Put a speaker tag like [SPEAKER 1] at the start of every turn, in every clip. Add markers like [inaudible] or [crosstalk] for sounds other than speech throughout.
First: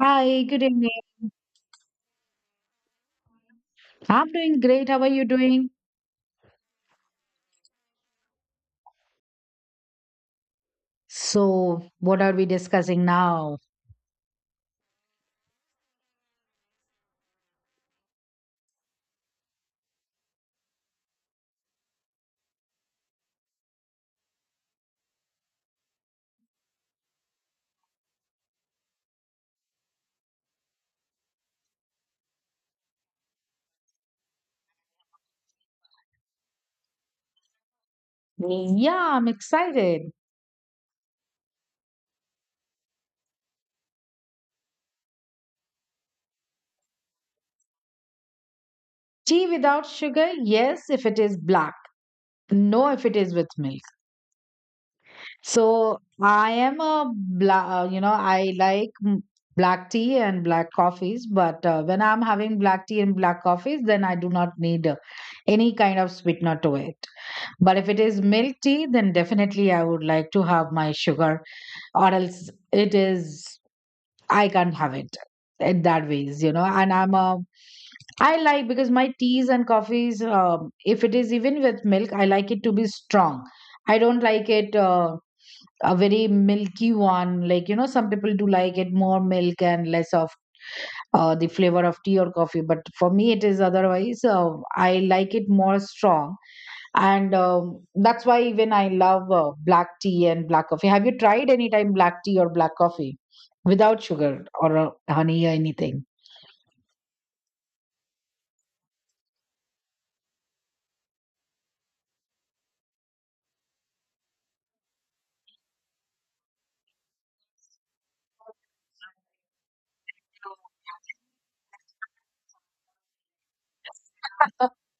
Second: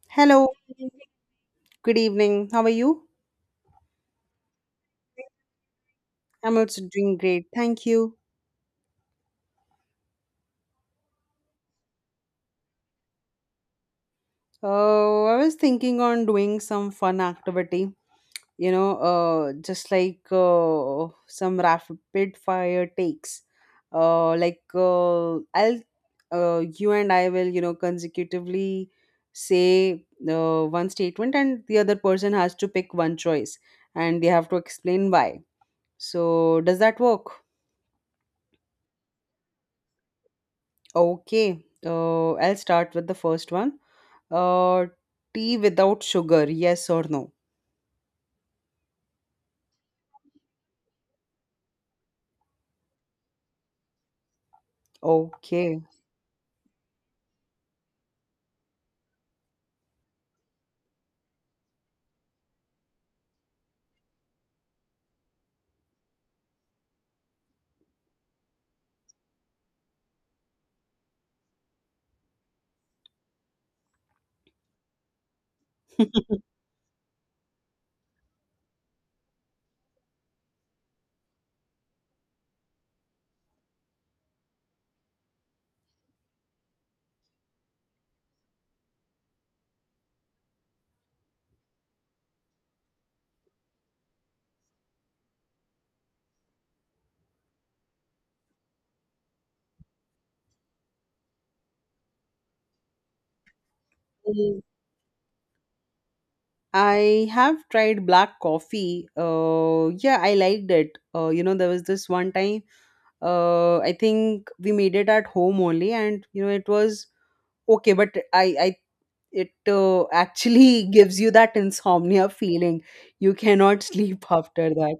[SPEAKER 1] Hi,
[SPEAKER 2] Hello,
[SPEAKER 1] good evening.
[SPEAKER 2] good evening. How are you?
[SPEAKER 1] I'm doing great. How are you doing?
[SPEAKER 2] I'm also doing great. Thank you.
[SPEAKER 1] So, what are we discussing now?
[SPEAKER 2] I was thinking on doing some fun activity, just like some rapid fire takes. Like you and I will, consecutively say one statement, and the other person has to pick one choice, and they have to explain why. So, does that work?
[SPEAKER 1] Yeah, I'm excited.
[SPEAKER 2] Okay. I'll start with the first one. Uh, tea without sugar, yes or no?
[SPEAKER 1] Tea without sugar? Yes, if it is black. No, if it is with milk.
[SPEAKER 2] Okay.
[SPEAKER 1] So, I am a black, you know, I like black tea and black coffees, but when I'm having black tea and black coffees, then I do not need any kind of sweetener to it. But if it is milk tea, then definitely I would like to have my sugar, or else it is, I can't have it in that ways, you know. And I like because my teas and coffees, if it is even with milk, I like it to be strong. I don't like it a very milky one. Like, you know, some people do like it more milk and less of the flavor of tea or coffee. But for me, it is otherwise. I like it more strong, and that's why even I love black tea and black coffee. Have you tried any time black tea or black coffee without sugar
[SPEAKER 2] Mm.
[SPEAKER 1] or honey or anything?
[SPEAKER 2] I have tried black coffee. Yeah, I liked it. There was this one time, I think we made it at home only, and it was okay, but it actually [laughs] gives you that insomnia feeling. You cannot sleep after that.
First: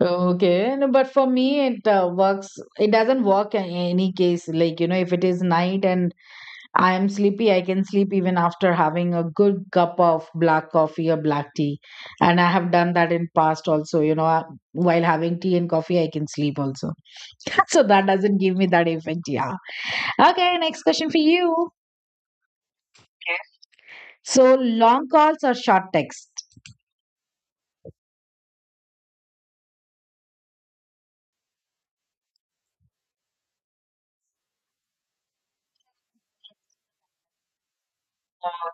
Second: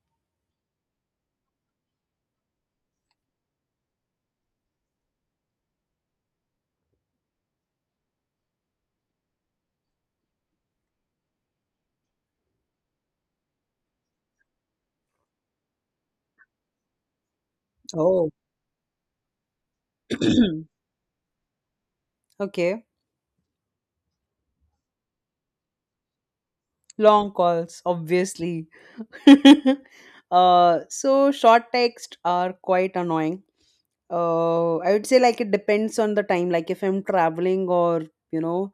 [SPEAKER 1] Okay, no, but for me it works. It doesn't work in any case, like, you know, if it is night and I am sleepy, I can sleep even after having a good cup of black coffee or black tea, and I have done that in past also, you know. While having tea and coffee, I can sleep also. [laughs] So that
[SPEAKER 2] Oh,
[SPEAKER 1] doesn't give me that effect. Yeah. Okay, next
[SPEAKER 2] [clears throat]
[SPEAKER 1] question for you.
[SPEAKER 2] okay.
[SPEAKER 1] So, long calls or short text?
[SPEAKER 2] Long calls, obviously. [laughs] So short texts are quite annoying. I would say like it depends on the time. Like if I'm traveling or you know,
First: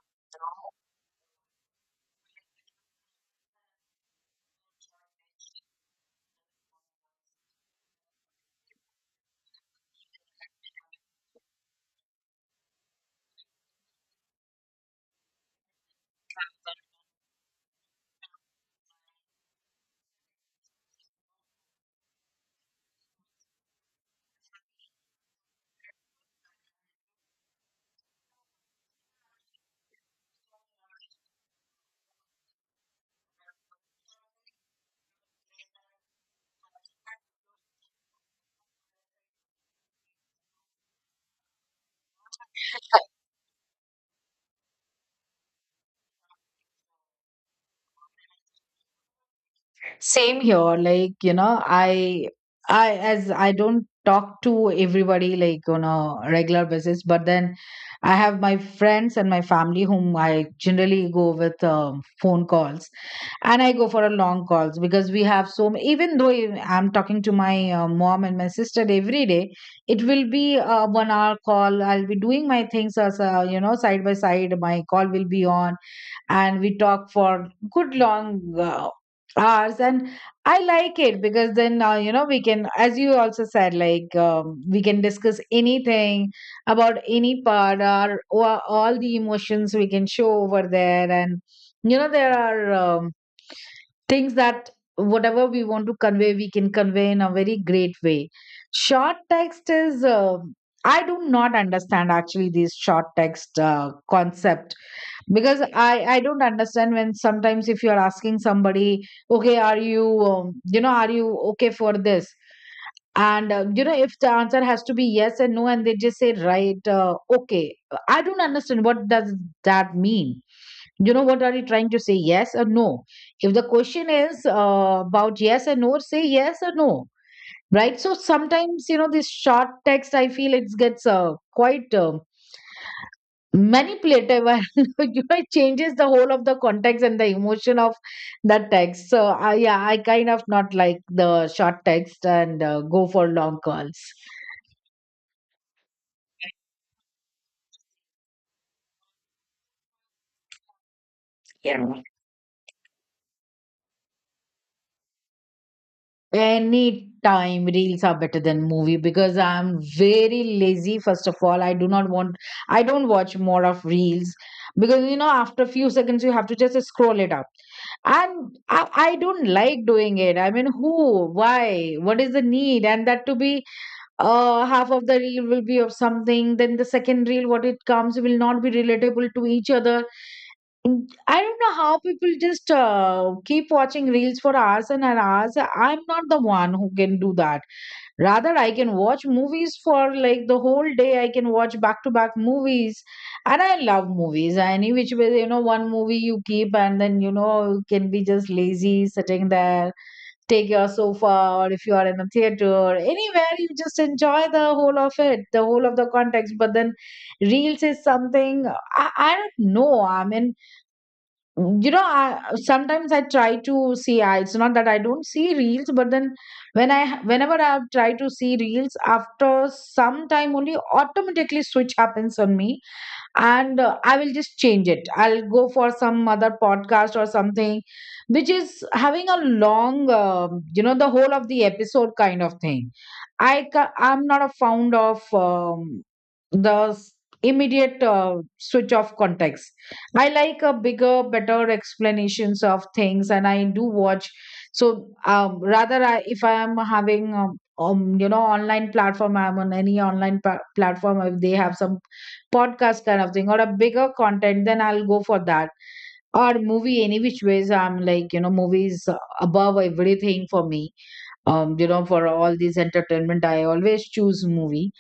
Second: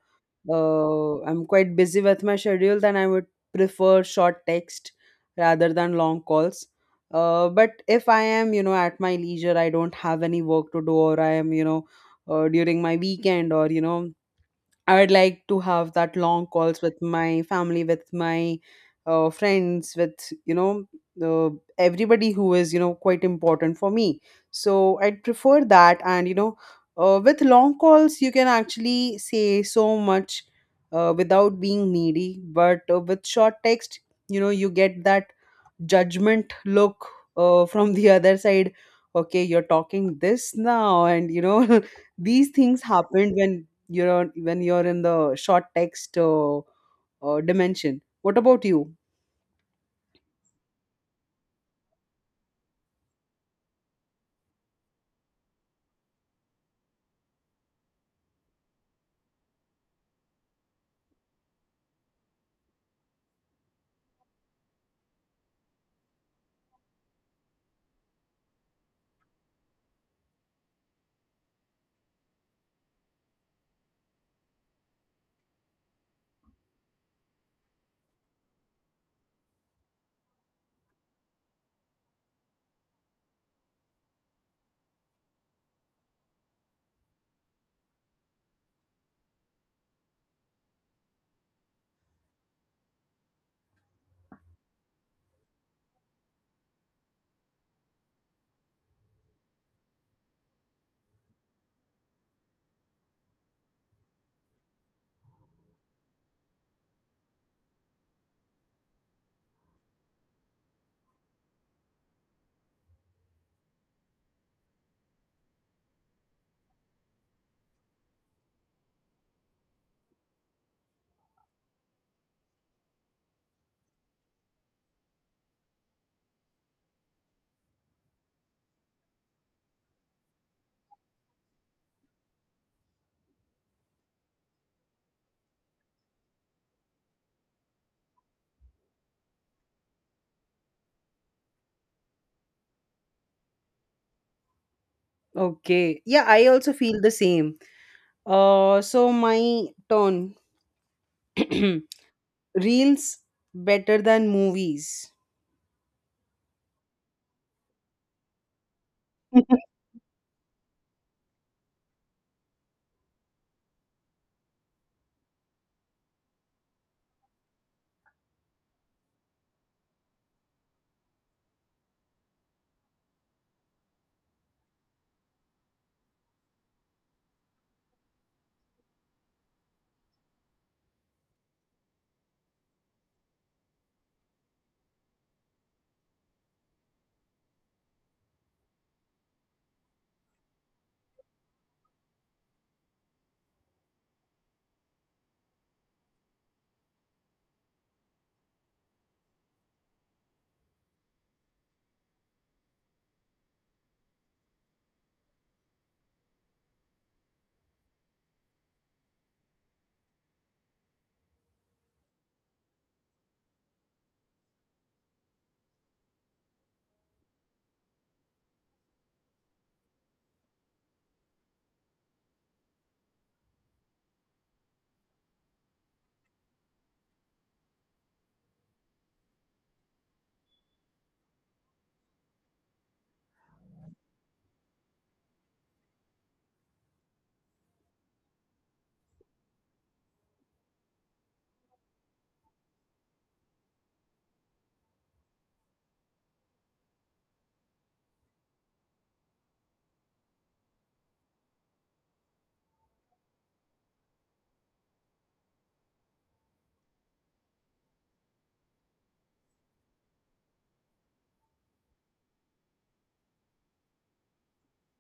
[SPEAKER 2] I'm quite busy with my schedule, then I would prefer short text rather than long calls. But if I am at my leisure, I don't have any work to do, or I am during my weekend, or I would like to have that long calls with my family, with my friends, with everybody who is quite important for me. So I'd prefer that, and with long calls you can actually say so much without being needy. But with short text, you get that judgment look [laughs] from the other side. Okay, you're talking this now, and [laughs] these things happened when you are when you're in the short text dimension. What about you?
[SPEAKER 1] Same here. Like, you know, I as I don't talk to everybody like on a regular basis, but then I have my friends and my family whom I generally go with phone calls. And I go for a long calls, because we have so many, even though if I'm talking to my mom and my sister every day, it will be a 1 hour call. I'll be doing my things, as you know, side by side my call will be on, and we talk for good long hours. And I like it because then, you know, we can, as you also said, like, we can discuss anything about any part, or all the emotions we can show over there. And you know, there are things that whatever we want to convey, we can convey in a very great way. Short text is, I do not understand actually this short text concept, because I don't understand when sometimes if you're asking somebody, okay, are you, you know, are you okay for this? And you know, if the answer has to be yes and no, and they just say right, okay, I don't understand what does that mean. You know, what are you trying to say, yes or no? If the question is about yes and no, say yes or no, right? So sometimes, you know, this short text, I feel it gets quite manipulative [laughs] and, you know, it changes the whole of the context and the emotion of that text. So I, yeah, I kind of not like the short text and go for long calls.
[SPEAKER 2] Okay, yeah, I also feel the same. So my turn.
[SPEAKER 1] Yeah.
[SPEAKER 2] [clears throat] Reels better than movies?
[SPEAKER 1] Any time reels are better than movie, because
[SPEAKER 2] [laughs]
[SPEAKER 1] I'm very lazy. First of all, I do not want, I don't watch more of reels, because you know, after a few seconds you have to just scroll it up, and I don't like doing it. I mean, who, why, what is the need? And that to be, half of the reel will be of something, then the second reel what it comes will not be relatable to each other. Mm, I don't know how people just keep watching reels for hours and hours. I'm not the one who can do that. Rather, I can watch movies for like the whole day. I can watch back to back movies, and I love movies any which way. You know, one movie you keep, and then you know, you can be just lazy sitting there, take your sofa, or if you are in a theater, anywhere, you just enjoy the whole of it, the whole of the context. But then reels is something, I don't know. I mean, you know, I sometimes I try to see, it's not that I don't see reels, but then when I, whenever I try to see reels, after some time only, automatically switch happens on me, and I will just change it. I'll go for some other podcast or something which is having a long, you know, the whole of the episode kind of thing. I'm not a fond of the s- immediate switch off context. I like a bigger, better explanations of things, and I do watch. So rather if I am having you know, online platform, I'm on any online platform. If they have some podcast kind of thing or a bigger content, then I'll go for that. Or movie, any which ways, I'm like, you know, movies above everything for me. You know, for all these entertainment, I always choose movie.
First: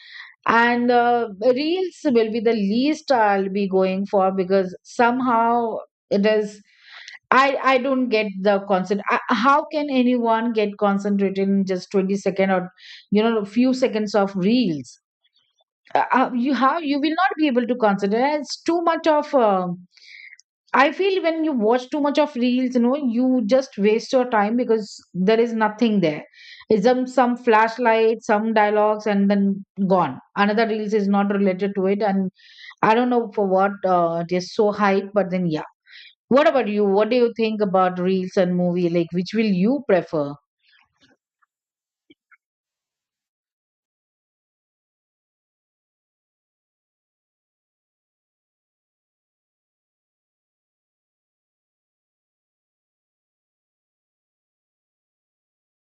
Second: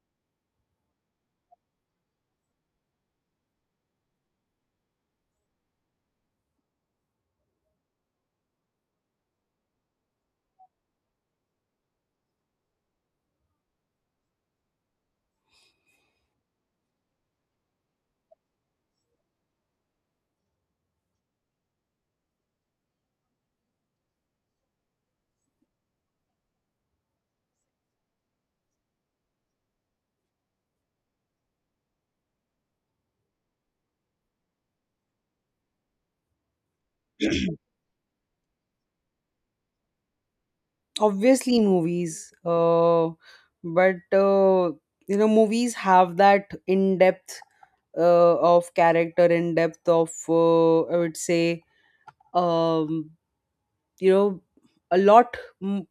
[SPEAKER 1] And reels will be the least I'll be going for, because somehow it is, I don't get the concept. I, how can anyone get concentrated in just 20 second, or you know, a few seconds of reels? You, how you will not be able to consider, it's too much of I feel when you watch too much of reels, you know, you just waste your time because there is nothing there. It's some flashlight, some dialogues, and then gone, another reels is not related to it. And I don't know for what it is so hype. But then, yeah, what about you? What do you think about reels and movie, like, which will you prefer?
[SPEAKER 2] Obviously movies. But movies have that in depth of character, in depth of I would say um you know a lot. m-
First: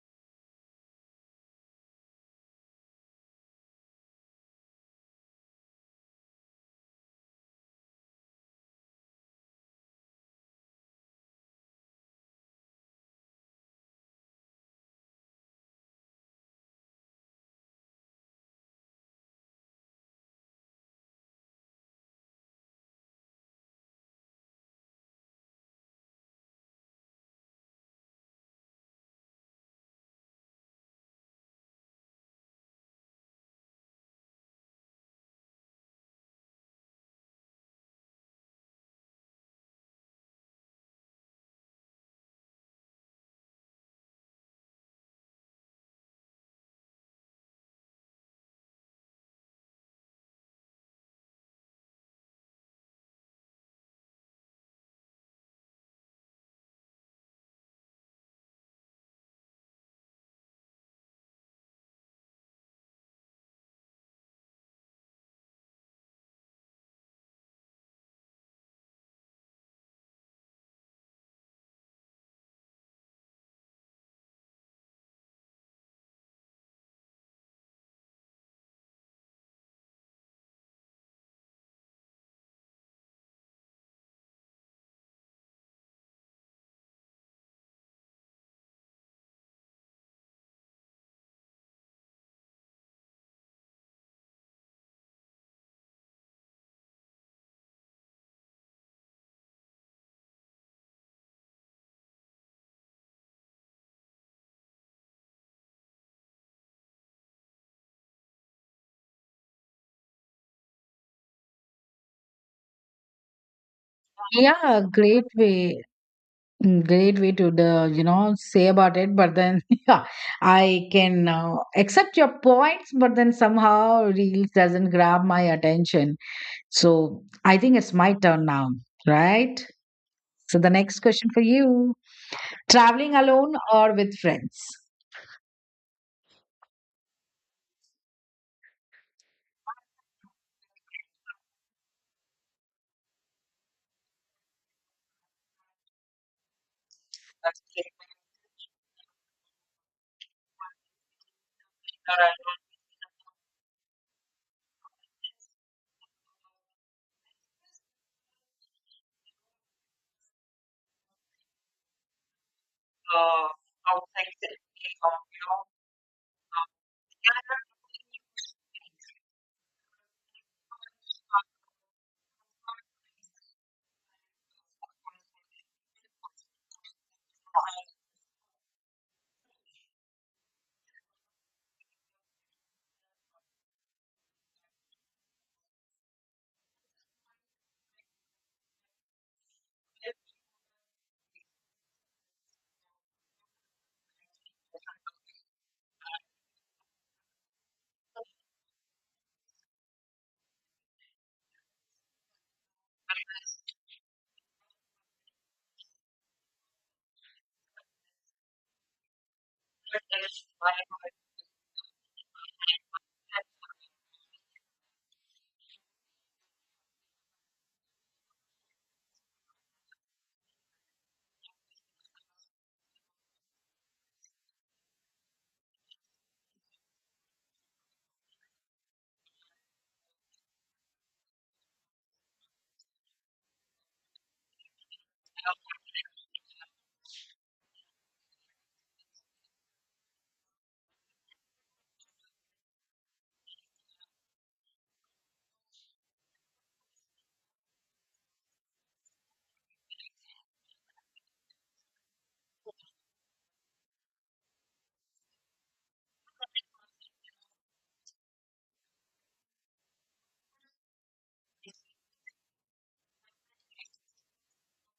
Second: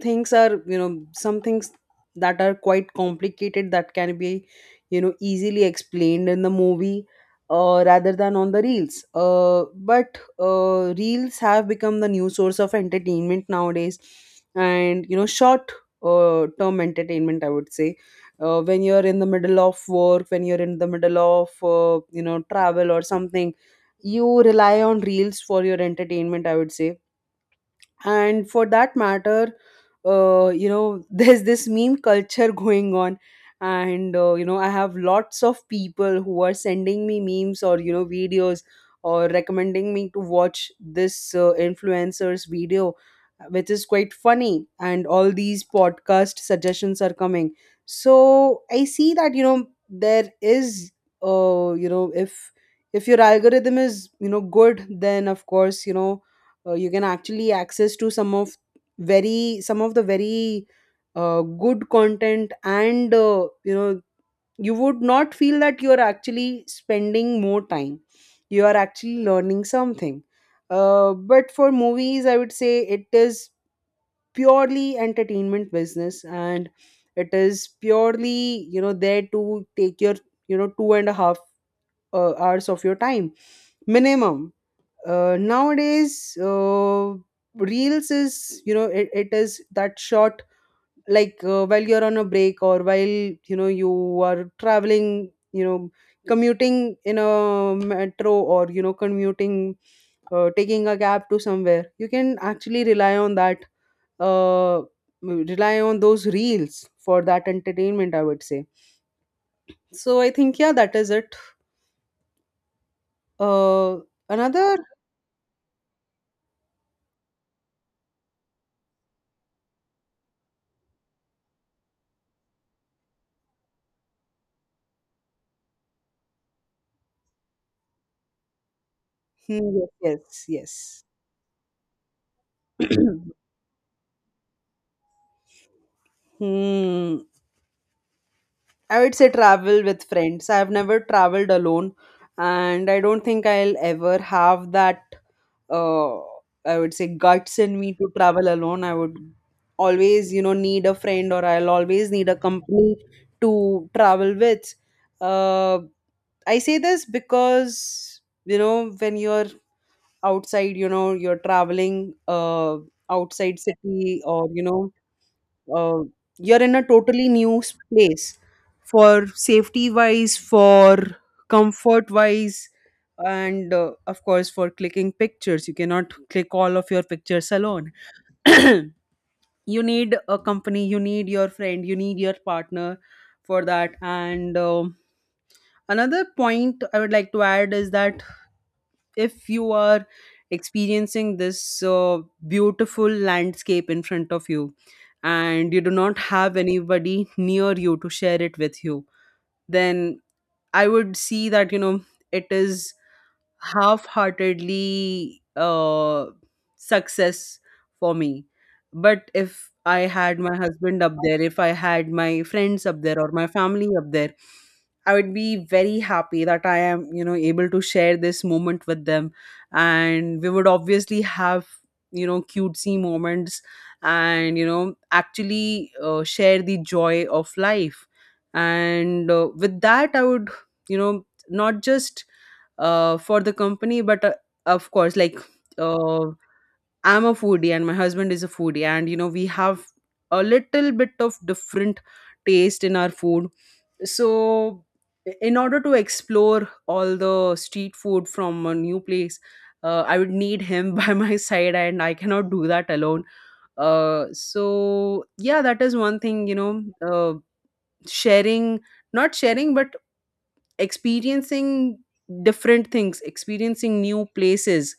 [SPEAKER 2] things are you know Some things that are quite complicated that can be easily explained in the movie rather than on the reels. But Reels have become the new source of entertainment nowadays, and short term entertainment, I would say. When you're in the middle of work, when you're in the middle of travel or something, you rely on reels for your entertainment, I would say. And for that matter, [laughs] there's this meme culture going on, and I have lots of people who are sending me memes or videos, or recommending me to watch this influencer's video, which is quite funny, and all these podcast suggestions are coming. So I see that, you know there is you know if your algorithm is good, then of course, you can actually access to some of the very good content, and you would not feel that you are actually spending more time, you are actually learning something. But for movies, I would say it is purely entertainment business, and it is purely there to take your two and a half hours of your time, minimum. Nowadays, reels is, it is that short, like while you're on a break, or while you are traveling, commuting in a metro, or commuting taking a cab to somewhere, you can actually rely on that. uh, Rely on those reels for that entertainment, I would say. So I think, yeah, that is it. Uh,
[SPEAKER 1] Yeah,
[SPEAKER 2] another
[SPEAKER 1] great way. Mm, great way to the, you know, say about it, but then [laughs] yeah, I can accept your points, but then somehow reels doesn't grab my attention. So I think it's my turn now, right?
[SPEAKER 2] Hmm, yes,
[SPEAKER 1] So the next
[SPEAKER 2] yes,
[SPEAKER 1] question for you:
[SPEAKER 2] yes.
[SPEAKER 1] traveling
[SPEAKER 2] [clears throat]
[SPEAKER 1] alone or with friends?
[SPEAKER 2] Hmm. I would say travel with friends. I've never traveled alone, and I don't think I'll ever have that. Uh, I would say guts in me to travel alone. I would always, need a friend, or I'll always need a company to travel with. Uh, I say this because when you're outside, you're traveling outside city, or uh, you're in a totally new place. For safety wise, for comfort wise, and of course, for clicking pictures, you cannot click all of your pictures alone. [clears throat] You need a company, you need your friend, you need your partner for that. And another point I would like to add is that if you are experiencing this beautiful landscape in front of you, and you do not have anybody near you to share it with you, then I would see that, it is half-heartedly success for me. But if I had my husband up there, if I had my friends up there, or my family up there, I would be very happy that I am able to share this moment with them, and we would obviously have cutesy moments, and actually share the joy of life. And with that, I would, not just for the company. But of course, like uh, I'm a foodie and my husband is a foodie, and we have a little bit of different taste in our food. So in order to explore all the street food from a new place. I would need him [laughs] by my side, and I cannot do that alone. So yeah, that is one thing. Sharing, not sharing but experiencing different things, experiencing new places,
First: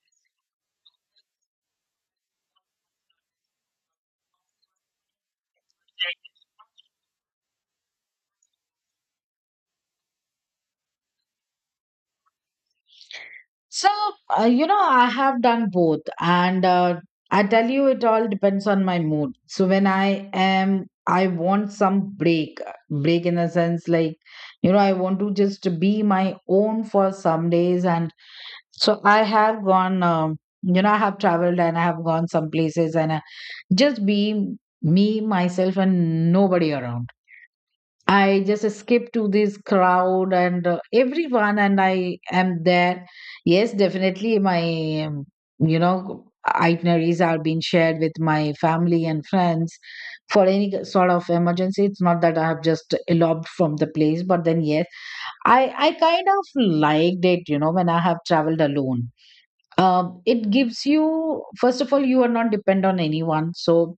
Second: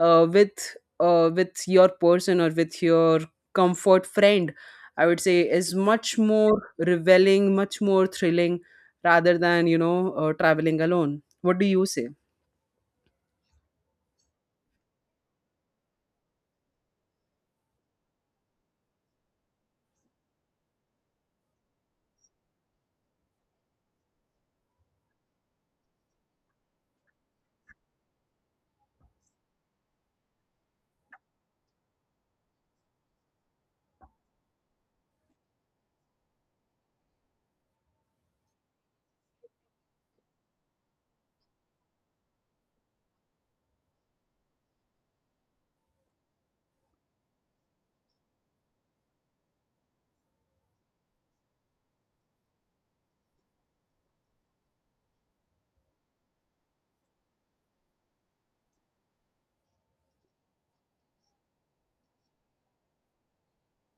[SPEAKER 2] with your person, or with your comfort friend, I would say, is much more revealing, much more thrilling, rather than, traveling alone. What do you say?
[SPEAKER 1] So, you know, I have done both. And I tell you, it all depends on my mood. So, when I am, I want some break, break in a sense like, you know, I want to just be my own for some days. And so I have gone, you know, I have traveled and I have gone some places, and I just be me, myself, and nobody around. I just skip to this crowd and everyone, and I am there. Yes, definitely, my you know, itineraries are being shared with my family and friends for any sort of emergency. It's not that I have just eloped from the place, but then yes, I kind of liked it. You know, when I have traveled alone, it gives you, first of all, you are not dependent on anyone, so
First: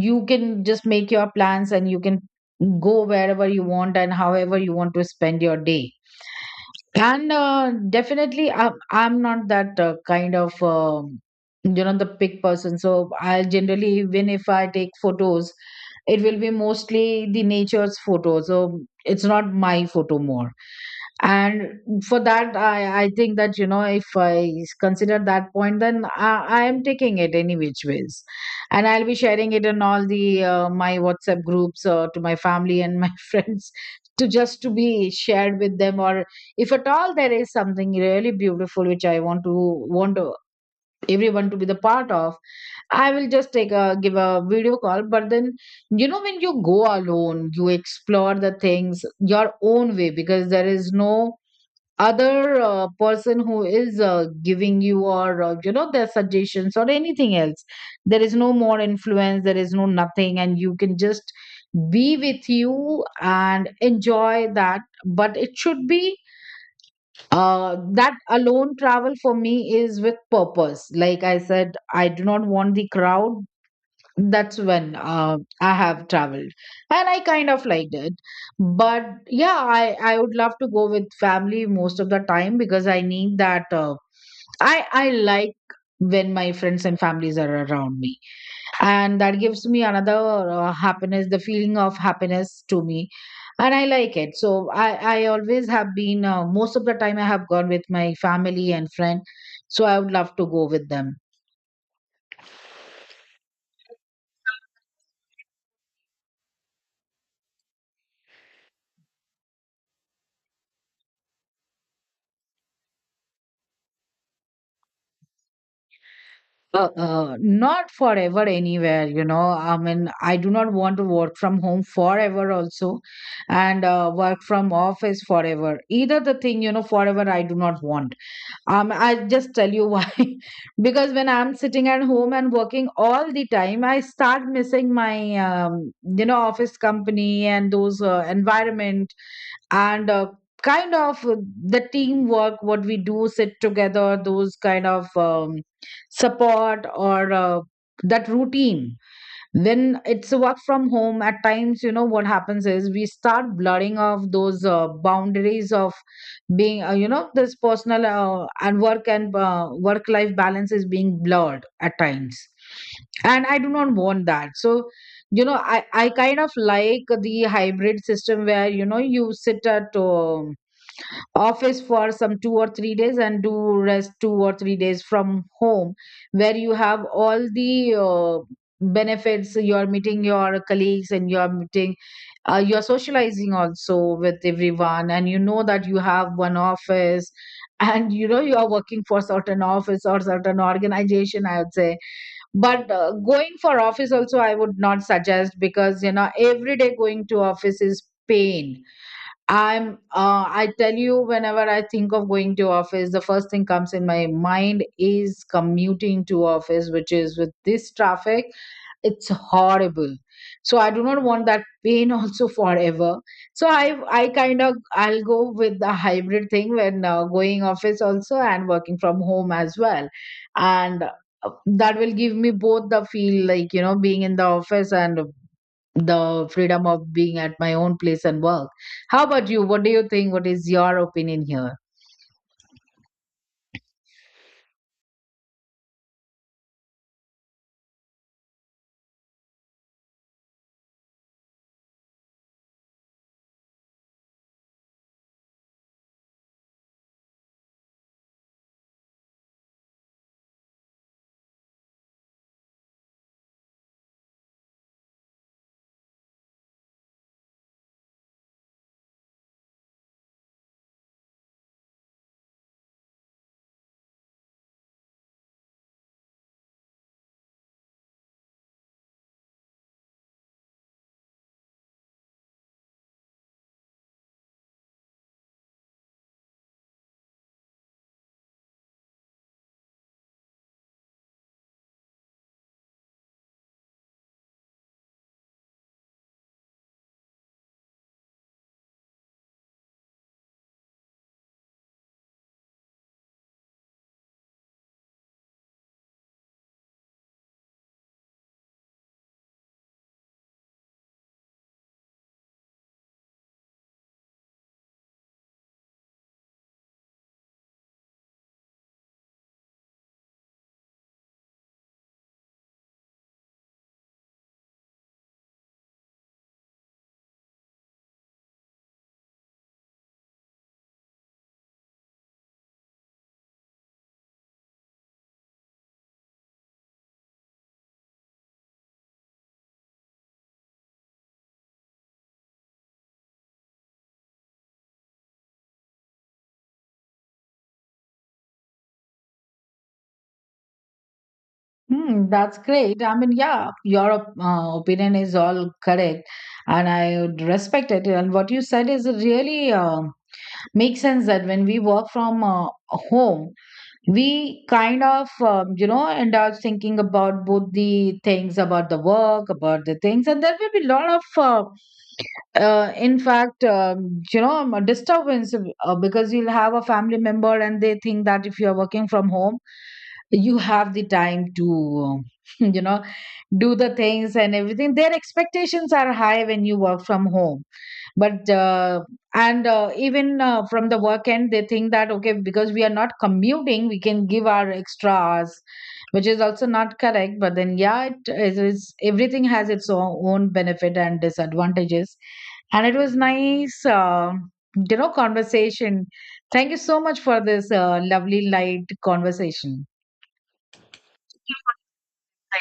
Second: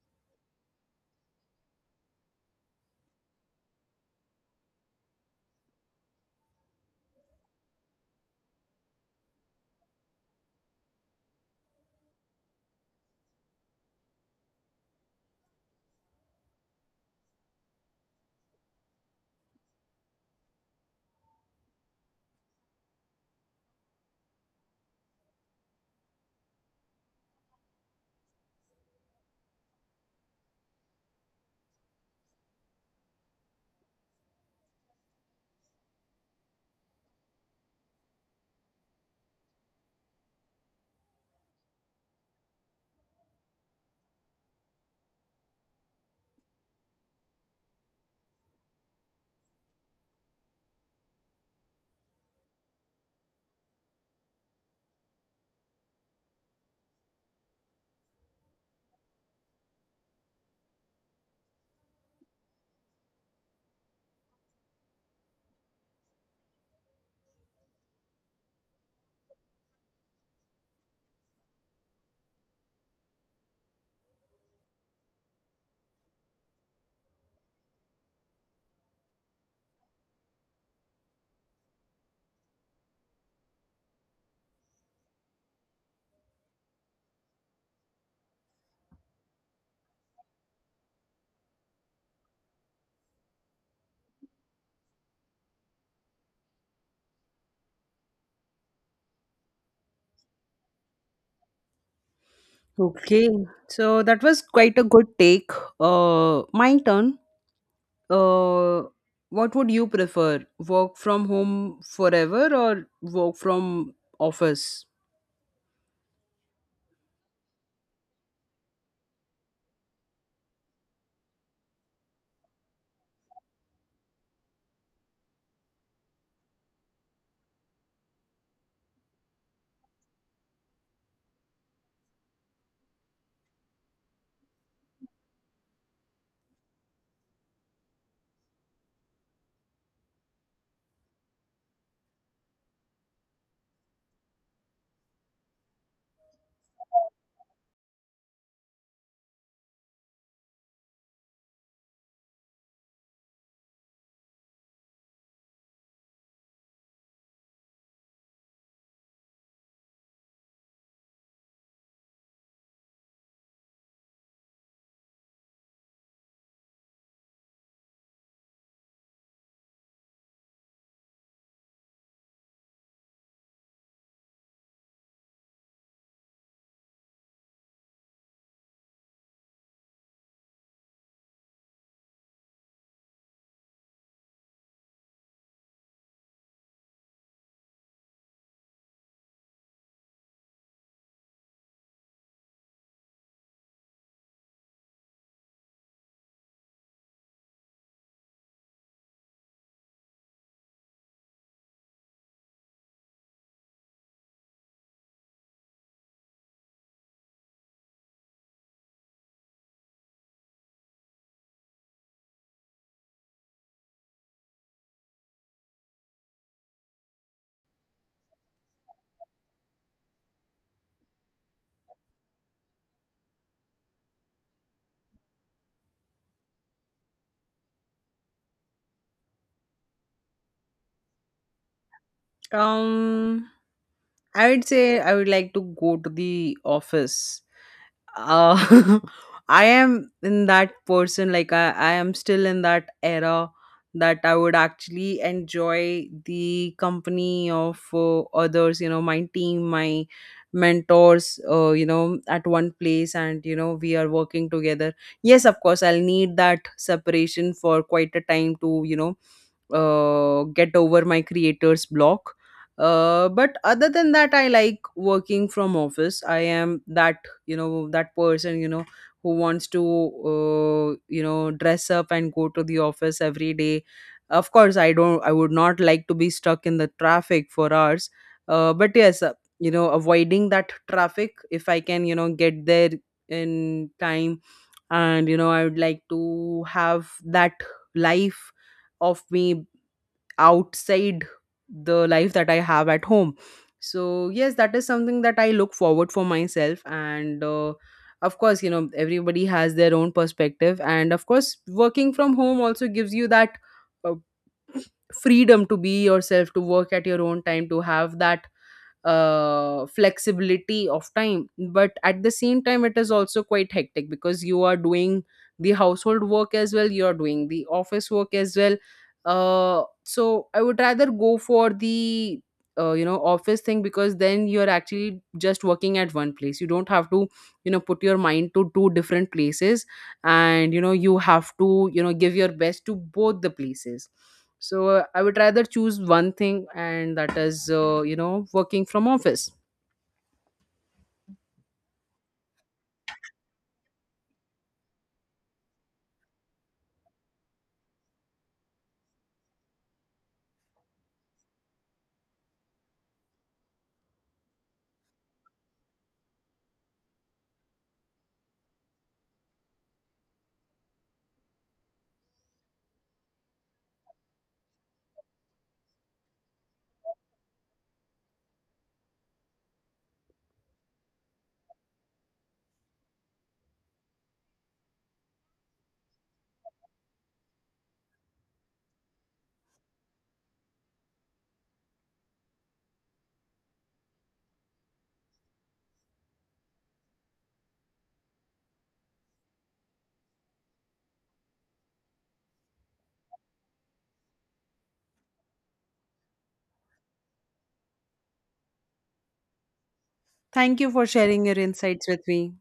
[SPEAKER 1] you can just make your plans, and you can go wherever you want and however you want to spend your day. And definitely I'm not that kind of you know, the pick person. So I'll generally, even if I take photos, it will be mostly the nature's photo, so it's not my photo more. And for that, I think that, you know, if I consider that point, then I am taking it any which ways, and I'll be sharing it in all the my WhatsApp groups to my family and my [laughs] friends, to just to be shared with them. Or if at all there is something really beautiful which I want to want to- everyone to be the part of, I will just take a give a video call. But then, you know, when you go alone, you explore the things your own way, because there is no other person who is giving you, or you know, their suggestions or anything else. There is no more influence, there is no nothing, and you can just be with you and enjoy that. But it should be that, alone travel for me is with purpose. Like I said, I do not want the crowd. That's when I have traveled, and I kind of liked it. But yeah, I would love to go with family most of the time, because I need that, I like when my friends and families are around me, and that gives me another happiness, the feeling of happiness to me, and I like it. So I always have been, most of the time I have gone with my family and Friend, so I would love to go with them.
[SPEAKER 2] Okay, so that was quite a good take. My turn. Uh, what would you prefer? Work from home forever or work from office?
[SPEAKER 1] Not forever anywhere, you know. I mean, I do not want to work from home forever also, and work from office forever either, the thing, you know. Forever I do not want. I just tell you why. [laughs] Because when I'm sitting at home and working all the time, I start missing my, you know, office company and those environment, and kind of uh, the teamwork, what we do, sit together, those kind of support, or that routine. When it's a work from home, at times, you know, what happens is we start blurring of those boundaries of being, you know, this personal and work, and work life balance is being blurred at times. And I do not want that. So, you know, I kind of like the hybrid system where, you know, you sit at, office for some 2 or 3 days and do rest 2 or 3 days from home, where you have all the benefits, you're meeting your colleagues and you're meeting, you're socializing also with everyone, and you know that you have one office [laughs] and you know you are working for certain office or certain organization, I would say. But going for office also I would not suggest, because you know every day going to office is pain. I tell you, whenever I think of going to office, the first thing comes in my mind is commuting to office, which is, with this traffic, it's horrible. So I do not want that pain [laughs] also forever. So I kind of I'll go with the hybrid thing, when going office also and working from home as well. And that will give me both the feel, like you know, being in the office and the freedom of being at my own place and work. How about you? What do you think? What is your opinion here?
[SPEAKER 2] Um, I would say I would like to go to the office. uh, [laughs] I am in that person, like I am still in that era that I would actually enjoy the company of others, my team, my mentors, at one place, and we are working together. Yes, of course, I'll need that separation for quite a time to, get over my creator's block. But other than that, I like working from office. I am that, that person, who wants to dress up and go to the office every day. Of course, I would not like to be stuck in the traffic for hours. But yes, avoiding that traffic, if I can, get there in time, and I would like to have that life of me outside the life that I have at home. So, yes, that is something that I look forward for myself. And of course, everybody has their own perspective. And of course, working from home also gives you that uh, freedom to be yourself, to work at your own time, to have that flexibility of time. But at the same time, it is also quite hectic, because you are doing the household work as well, you are doing the office work as well. So I would rather go for the office thing, because then you're actually just working at one place, you don't have to, put your mind to two different places, and you have to, give your best to both the places. So I would rather choose one thing, and that is, working from office.
[SPEAKER 1] Hmm, that's great. I mean, yeah, your opinion is all correct, and I would respect it. And what you said is really makes sense, that when we work from home, we kind of you know end up thinking about both the things, about the work, about the things, and there will be a lot of in fact you know a disturbance, because you'll have a family member and they think that if you're working from home, you have the time to [laughs] you know do the things and everything. Their expectations are high when you work from home. But and even from the work end, they think that okay, because we are not commuting, we can give our extra hours, which is also not correct. But then yeah, everything has its own benefit and disadvantages. And it was nice, you know, conversation. Thank you so much for this lovely light conversation.
[SPEAKER 2] Thank you for sharing your insights with me.